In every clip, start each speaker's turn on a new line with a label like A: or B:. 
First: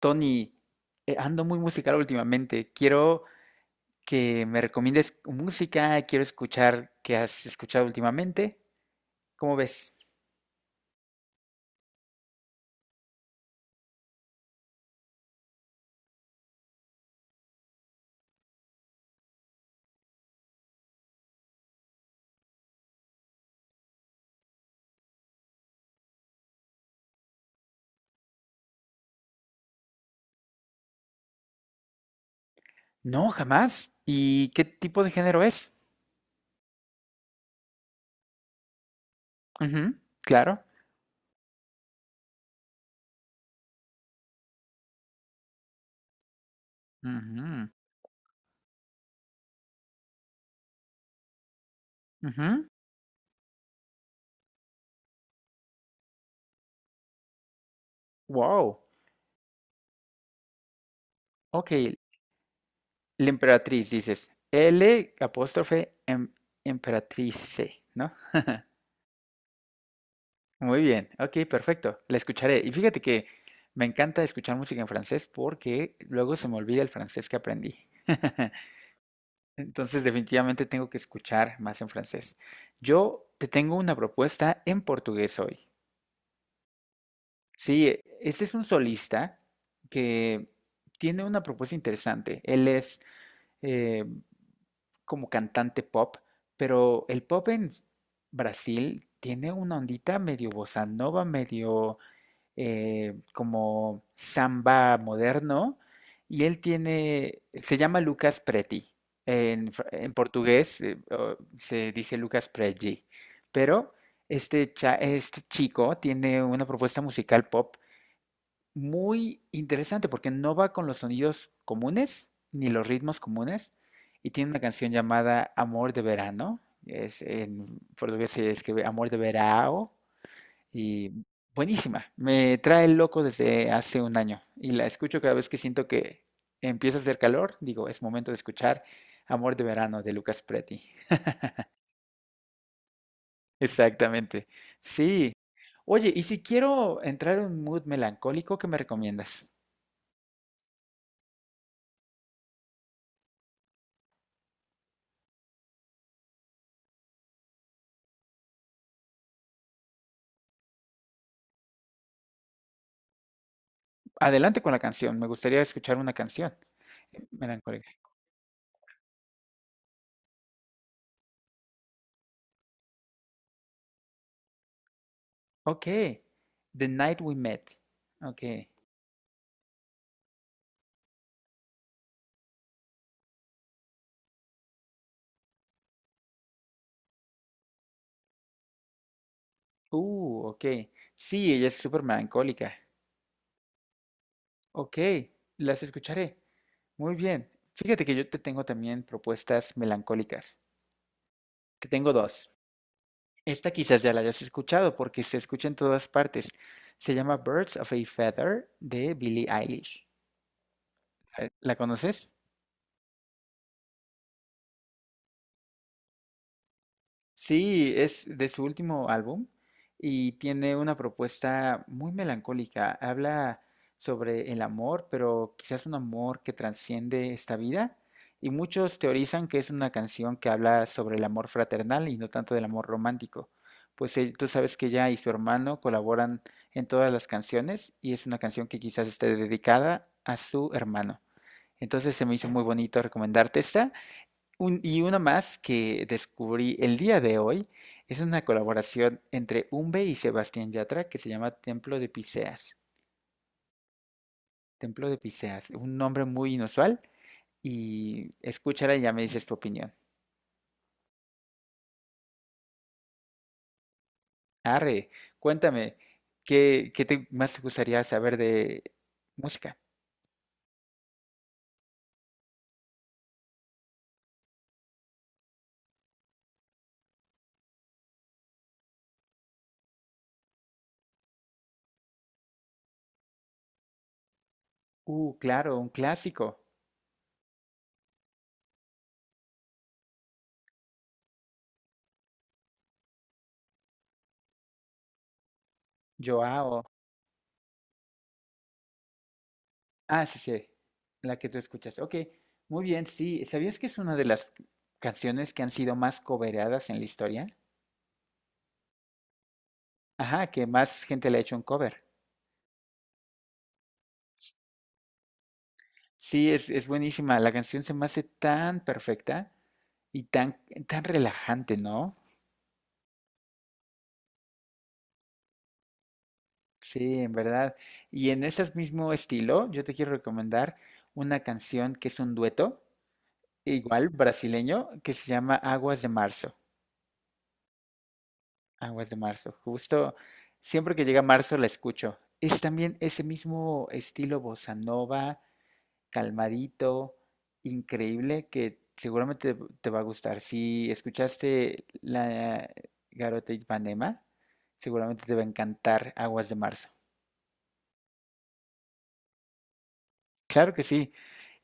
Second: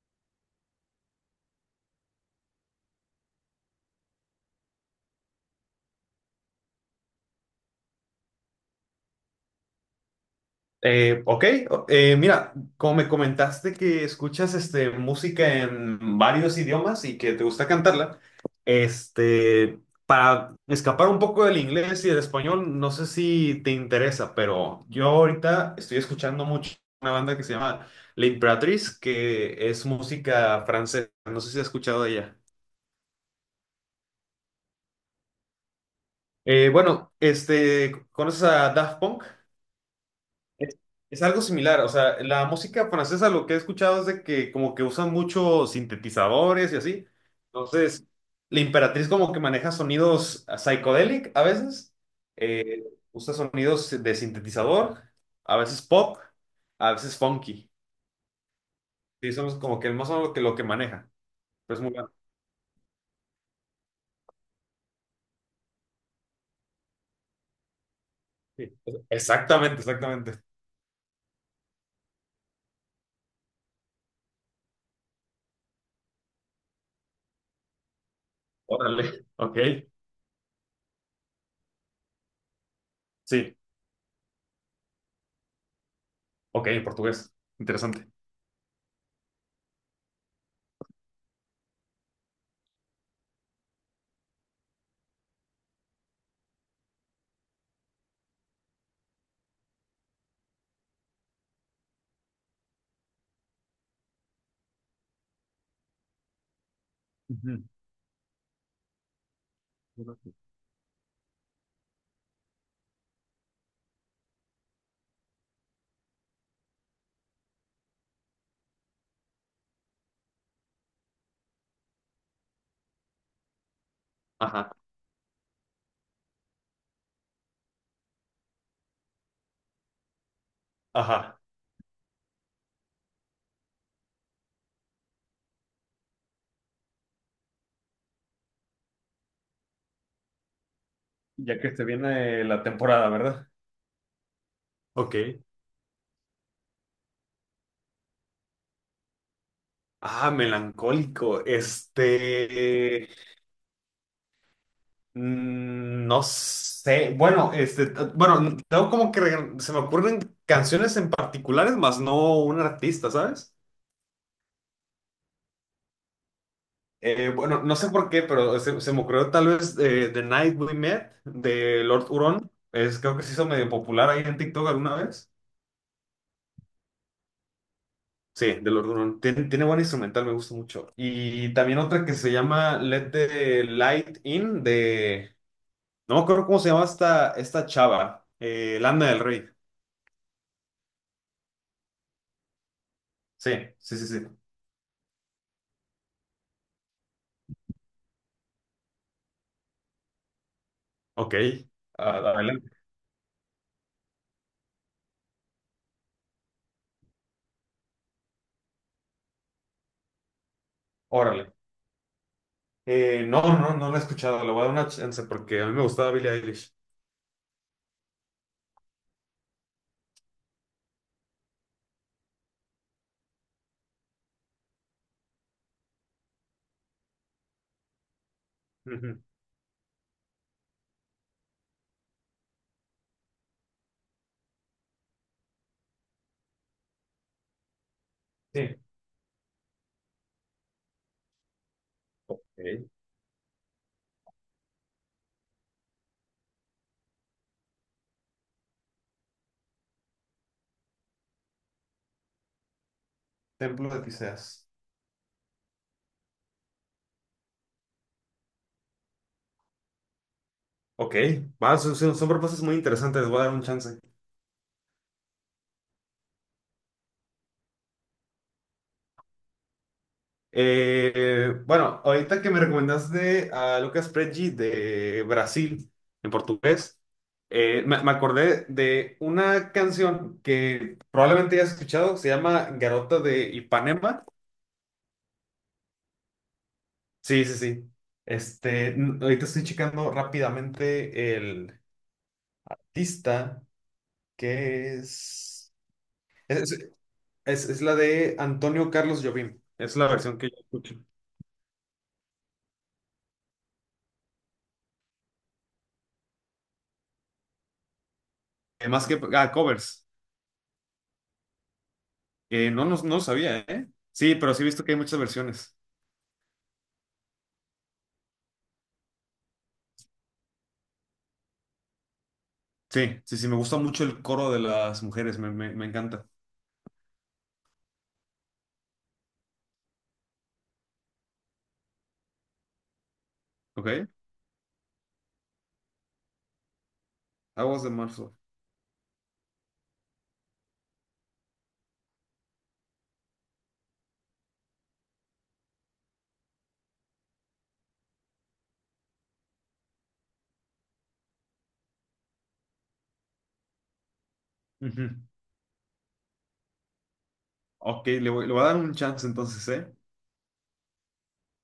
A: Tony, ando muy musical últimamente. Quiero que me recomiendes música, quiero escuchar qué has escuchado últimamente. ¿Cómo ves?
B: Eh, ok, mira, como me comentaste que escuchas música en varios idiomas y que te gusta cantarla, para escapar un poco del inglés y del español, no sé si te interesa, pero yo ahorita estoy escuchando mucho una banda que se llama La Imperatriz, que es música francesa, no sé si has escuchado de ella.
A: No, jamás. ¿Y qué tipo de género es?
B: ¿Conoces a Daft Punk?
A: Ujú, claro.
B: Es, es algo similar, o sea, la música francesa lo que he escuchado es de que como que usan muchos sintetizadores y así.
A: Ujú,
B: Entonces, la Imperatriz como que maneja sonidos psychedelic a veces,
A: ujú.
B: eh, usa sonidos de sintetizador, a veces pop, a veces funky.
A: Wow.
B: Sí, somos como que más o menos lo que maneja.
A: Ok,
B: Pero es muy bueno.
A: la emperatriz, dices. L apóstrofe emperatrice, ¿no?
B: Sí. Exactamente, exactamente.
A: Muy bien, ok, perfecto. La escucharé. Y fíjate que me encanta escuchar música en francés porque luego se me olvida el francés que aprendí.
B: Órale, ok.
A: Entonces, definitivamente tengo que escuchar más en francés. Yo te
B: Sí,
A: tengo una propuesta en portugués hoy.
B: ok, en portugués.
A: Sí,
B: Interesante.
A: este es un solista que tiene una propuesta interesante. Él es eh, como cantante pop, pero el pop en Brasil tiene una ondita medio bossa nova, medio como samba moderno y él tiene,
B: Ujú.
A: se llama Lucas Preti. En, en portugués se dice Lucas Preti, pero este, este chico tiene una propuesta musical pop muy interesante porque no va con los sonidos comunes ni los ritmos comunes y tiene una
B: Ajá,
A: canción llamada Amor de Verano. Es, en portugués se escribe Amor de Verão y
B: ajá.
A: buenísima. Me trae el loco desde hace un año. Y la escucho cada vez que siento que empieza a hacer calor. Digo, es momento de escuchar Amor de Verano de Lucas Preti.
B: Ya que este viene la temporada, ¿verdad?
A: Exactamente.
B: Ok.
A: Sí. Oye, y si quiero entrar en un mood melancólico, ¿qué me recomiendas?
B: Ah, melancólico. No sé. Bueno, tengo como que se me ocurren canciones en particulares, más no un artista, ¿sabes?
A: Adelante con la canción. Me gustaría escuchar una canción
B: Bueno, no
A: melancólica.
B: sé por qué, pero se me ocurrió tal vez The Night We Met de Lord Huron. Es, creo que se hizo medio popular ahí en TikTok alguna vez.
A: Ok. The Night We Met.
B: Sí,
A: Ok.
B: de los Run. Tiene, buen instrumental, me gusta mucho. Y también otra que se llama Let the Light In de... No me acuerdo cómo se llama esta chava. Lana del Rey.
A: Ok. Sí, ella es súper melancólica.
B: Sí, sí, sí, sí.
A: Ok, las escucharé. Muy bien. Fíjate que yo te tengo también propuestas melancólicas.
B: Ok.
A: Te tengo
B: Ah,
A: dos.
B: adelante.
A: Esta quizás ya la hayas escuchado porque se escucha en todas partes. Se llama Birds of a Feather de Billie Eilish.
B: Órale.
A: ¿La conoces?
B: No la he escuchado. Le voy a dar una chance porque a mí me gustaba Billie Eilish.
A: Sí, es de su último álbum y tiene una propuesta muy melancólica. Habla sobre el amor, pero quizás un amor que trasciende esta vida. Y muchos
B: Ujú.
A: teorizan que es una canción que habla sobre el amor fraternal y no tanto del amor romántico. Pues tú sabes que ella y su hermano colaboran en todas las canciones y es una canción
B: Sí.
A: que quizás esté dedicada a su hermano. Entonces se me hizo muy
B: Ok.
A: bonito recomendarte esta. Y una más que descubrí el día de hoy es una colaboración entre Umbe y Sebastián Yatra que se llama Templo de Piseas.
B: Templo de Tiseas.
A: Templo de Piseas, un nombre muy inusual y escúchala y ya me dices tu opinión.
B: Ok. Va, son propuestas muy interesantes. Les voy a dar un chance.
A: Arre, cuéntame, ¿qué te más te gustaría saber de música?
B: Bueno, ahorita que me recomendaste a Lucas Preggi de Brasil, en portugués, me acordé de una canción que probablemente ya has escuchado, se llama Garota de Ipanema.
A: Claro, un clásico.
B: Sí, sí, sí. Ahorita estoy checando rápidamente el artista, que es... Es,
A: Joao.
B: es la de Antonio Carlos Jobim, es la
A: Ah,
B: versión
A: sí,
B: que yo
A: sí,
B: escucho.
A: la que tú escuchas. Ok, muy bien, sí. ¿Sabías que es una de las canciones que han sido más cobereadas en la historia?
B: Más que... Ah, covers.
A: Ajá, que más gente le ha hecho un cover.
B: No lo sabía, ¿eh? Sí, pero
A: S-
B: sí he visto que hay muchas versiones.
A: Sí, es buenísima. La canción se me hace tan perfecta y tan, tan relajante, ¿no?
B: Sí, sí, sí, me gusta mucho el coro de las mujeres, me encanta.
A: Sí, en verdad. Y en ese mismo estilo, yo te quiero recomendar una canción que es un dueto,
B: ¿Ok?
A: igual brasileño, que se llama Aguas de Marzo.
B: Aguas de marzo.
A: Aguas de Marzo. Justo siempre que llega marzo la escucho. Es también ese mismo estilo bossa nova, calmadito, increíble, que seguramente te, te va a gustar. Si escuchaste la Garota Ipanema,
B: Ujú.
A: seguramente te va a encantar Aguas de Marzo.
B: Ok, le voy a dar un chance entonces, ¿eh?
A: Claro que sí.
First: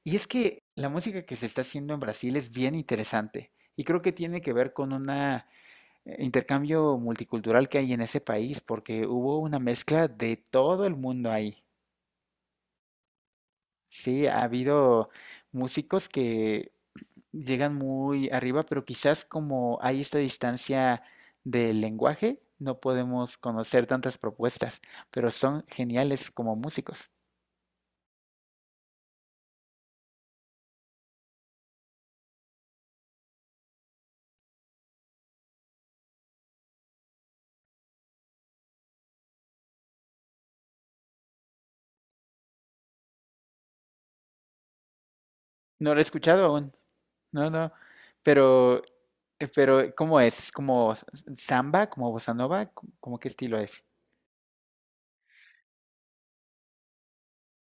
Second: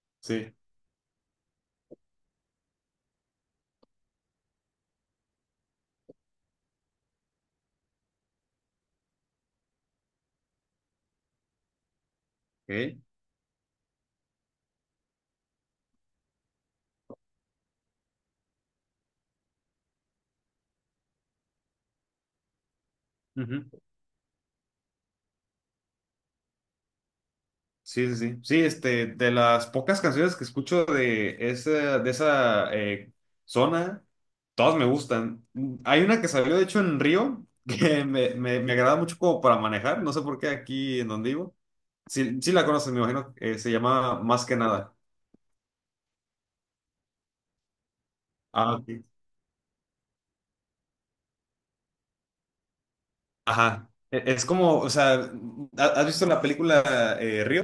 A: Y es
B: Sí,
A: que la música que se está haciendo en Brasil es bien interesante y creo que tiene que ver con un intercambio multicultural que hay en ese país, porque hubo una mezcla de todo el mundo ahí.
B: ok.
A: Sí, ha habido músicos que llegan muy arriba, pero quizás como hay esta distancia del lenguaje, no podemos
B: Ujú.
A: conocer tantas propuestas, pero son geniales como músicos.
B: Sí, sí, sí. Sí, de las pocas canciones que escucho de esa, de esa zona, todas me gustan. Hay una que salió, de hecho, en Río, que me agrada mucho como para manejar, no sé por qué aquí en donde vivo. Sí, sí la conoces, me imagino. Se llama Más que nada.
A: No lo he escuchado aún, no, no,
B: Ah,
A: pero,
B: ok.
A: pero ¿cómo es? ¿Es como samba, como bossa nova? ¿Cómo cómo qué estilo es?
B: Ajá. Es como, o sea, ¿has visto la película Río?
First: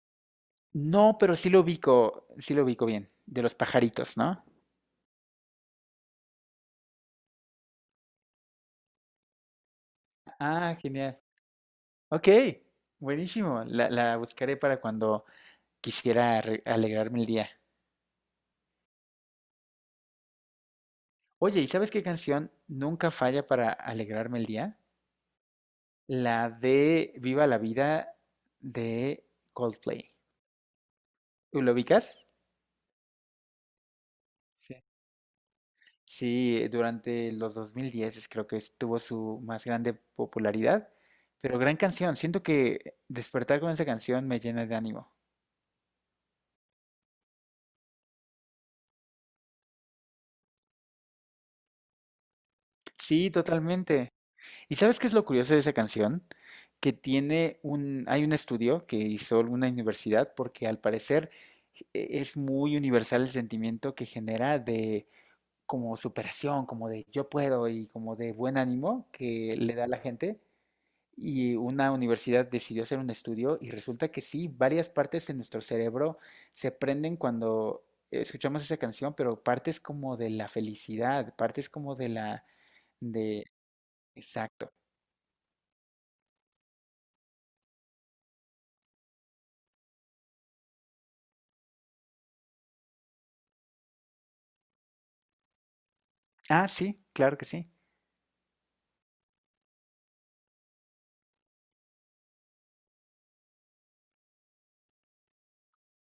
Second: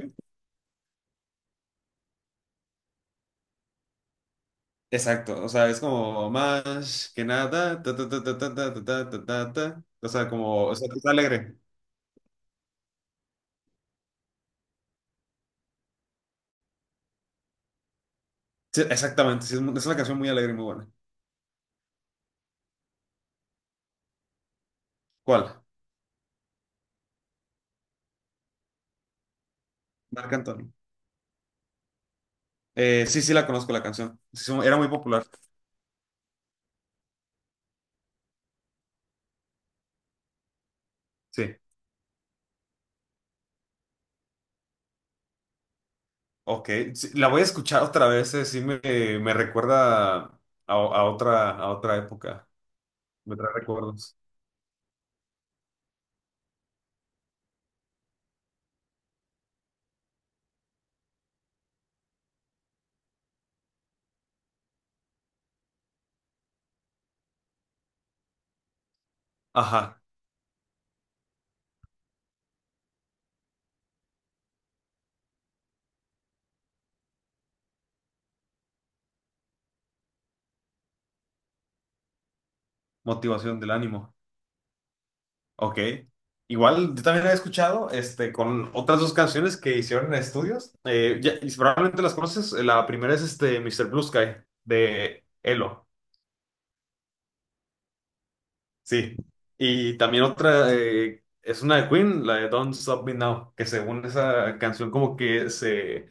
A: No, pero sí lo ubico bien, de los pajaritos, ¿no?
B: Exacto, o sea, es como más que nada, ta, ta, ta, ta, ta, ta, ta, ta, ta, ta, ta. O sea, como, o
A: Ah,
B: sea, está
A: genial.
B: alegre.
A: Ok, buenísimo. La buscaré para cuando quisiera alegrarme el día.
B: Sí, exactamente, sí, es una canción muy alegre y muy buena.
A: Oye, ¿y sabes qué canción nunca falla para alegrarme el día?
B: ¿Cuál?
A: La de Viva la Vida de Coldplay.
B: Marc Anthony.
A: ¿Lo ubicas?
B: Sí, sí la conozco la canción. Sí, sí,
A: Sí.
B: era muy popular.
A: Sí, durante los 2010 creo que estuvo su más grande popularidad,
B: Sí.
A: pero gran canción. Siento que despertar con esa canción me llena de ánimo.
B: Ok, sí, la voy a escuchar otra vez, sí me recuerda a, a otra época,
A: Sí,
B: me trae
A: totalmente.
B: recuerdos.
A: ¿Y sabes qué es lo curioso de esa canción? Que tiene un, hay un estudio que hizo alguna universidad porque al parecer es muy universal el sentimiento que genera de como superación, como de yo puedo y como de buen ánimo que le da a la
B: Ajá,
A: gente. Y una universidad decidió hacer un estudio y resulta que sí, varias partes de nuestro cerebro se prenden cuando escuchamos esa canción, pero partes como de la felicidad, partes como de la, de,
B: motivación del ánimo.
A: exacto.
B: Ok. Igual yo también he escuchado con otras dos canciones que hicieron en estudios. Y probablemente las conoces. La primera es Mister Blue Sky de Elo.
A: Ah, sí, claro que sí.
B: Sí. Y también otra es una de Queen, la de Don't Stop Me Now, que según esa canción como que se,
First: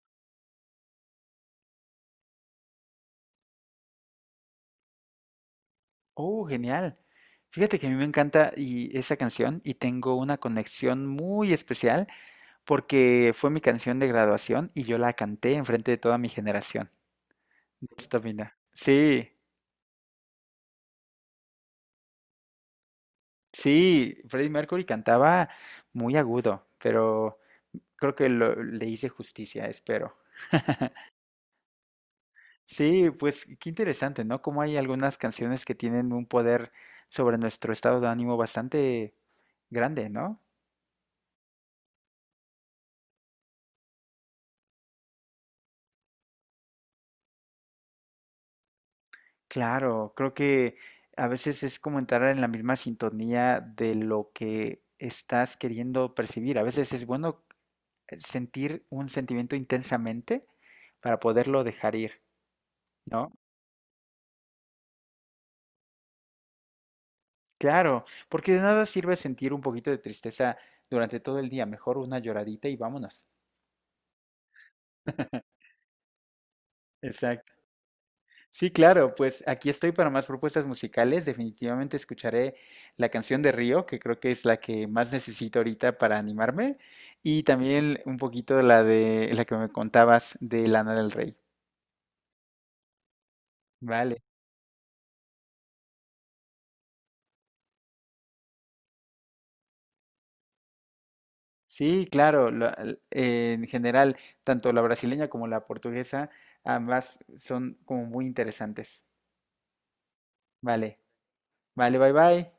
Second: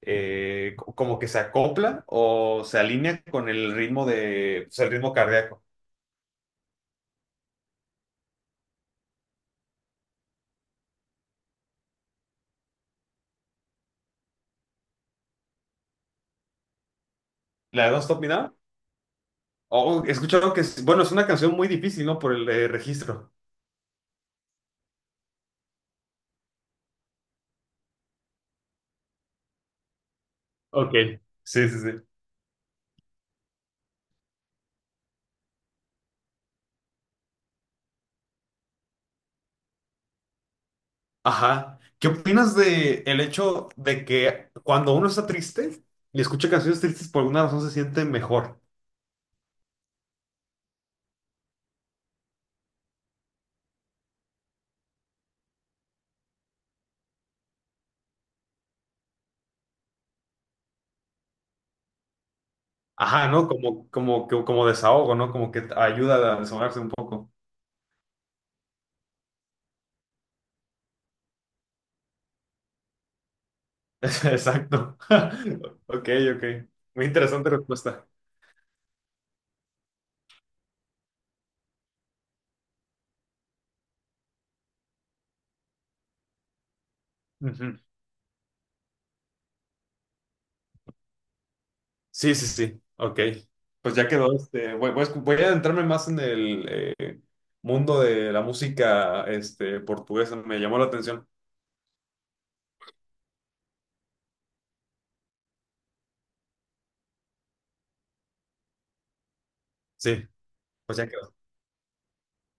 B: eh, co- como que se acopla o se alinea con el ritmo de, pues, el ritmo cardíaco.
A: Oh, genial. Fíjate que a mí me encanta y esa canción y tengo una conexión muy especial porque fue mi canción de graduación y yo la canté enfrente de toda mi generación.
B: La
A: De
B: de Don't
A: esta
B: Stop Me Now.
A: mina. Sí,
B: Oh, he escuchado que es, bueno, es una canción muy difícil, ¿no? Por el registro.
A: sí, Freddie Mercury cantaba muy agudo, pero creo que le hice justicia, espero.
B: Ok, sí, sí, sí.
A: Sí, pues qué interesante, ¿no? Como hay algunas canciones que tienen un poder sobre nuestro estado de ánimo bastante grande, ¿no?
B: Ajá. ¿Qué opinas de el hecho de que cuando uno está triste y escucha canciones tristes por alguna razón se siente mejor?
A: Claro, creo que a veces es como entrar en la misma sintonía de lo que estás queriendo percibir. A veces es bueno sentir un sentimiento intensamente para poderlo dejar ir,
B: Ajá,
A: ¿no?
B: ¿no? Como, como, como desahogo, ¿no? Como que ayuda a desahogarse un poco.
A: Claro, porque de nada sirve sentir un poquito de tristeza durante todo el día. Mejor una lloradita y vámonos.
B: Exacto. Ok, ok. Muy interesante
A: Exacto.
B: respuesta.
A: Sí, claro, pues aquí estoy para más propuestas musicales. Definitivamente escucharé la canción de Río, que creo que es la que más necesito ahorita para animarme, y
B: Ujú.
A: también un poquito de la que me contabas de Lana del Rey.
B: Sí, sí, sí. Ok. Pues ya
A: Vale.
B: quedó. Voy a voy a adentrarme más en el eh, mundo de la música portuguesa. Me llamó la atención.
A: Sí, claro, en general, tanto la brasileña como la portuguesa, ambas son como muy interesantes.
B: Sí, pues
A: Vale,
B: ya quedó.
A: vale, bye bye.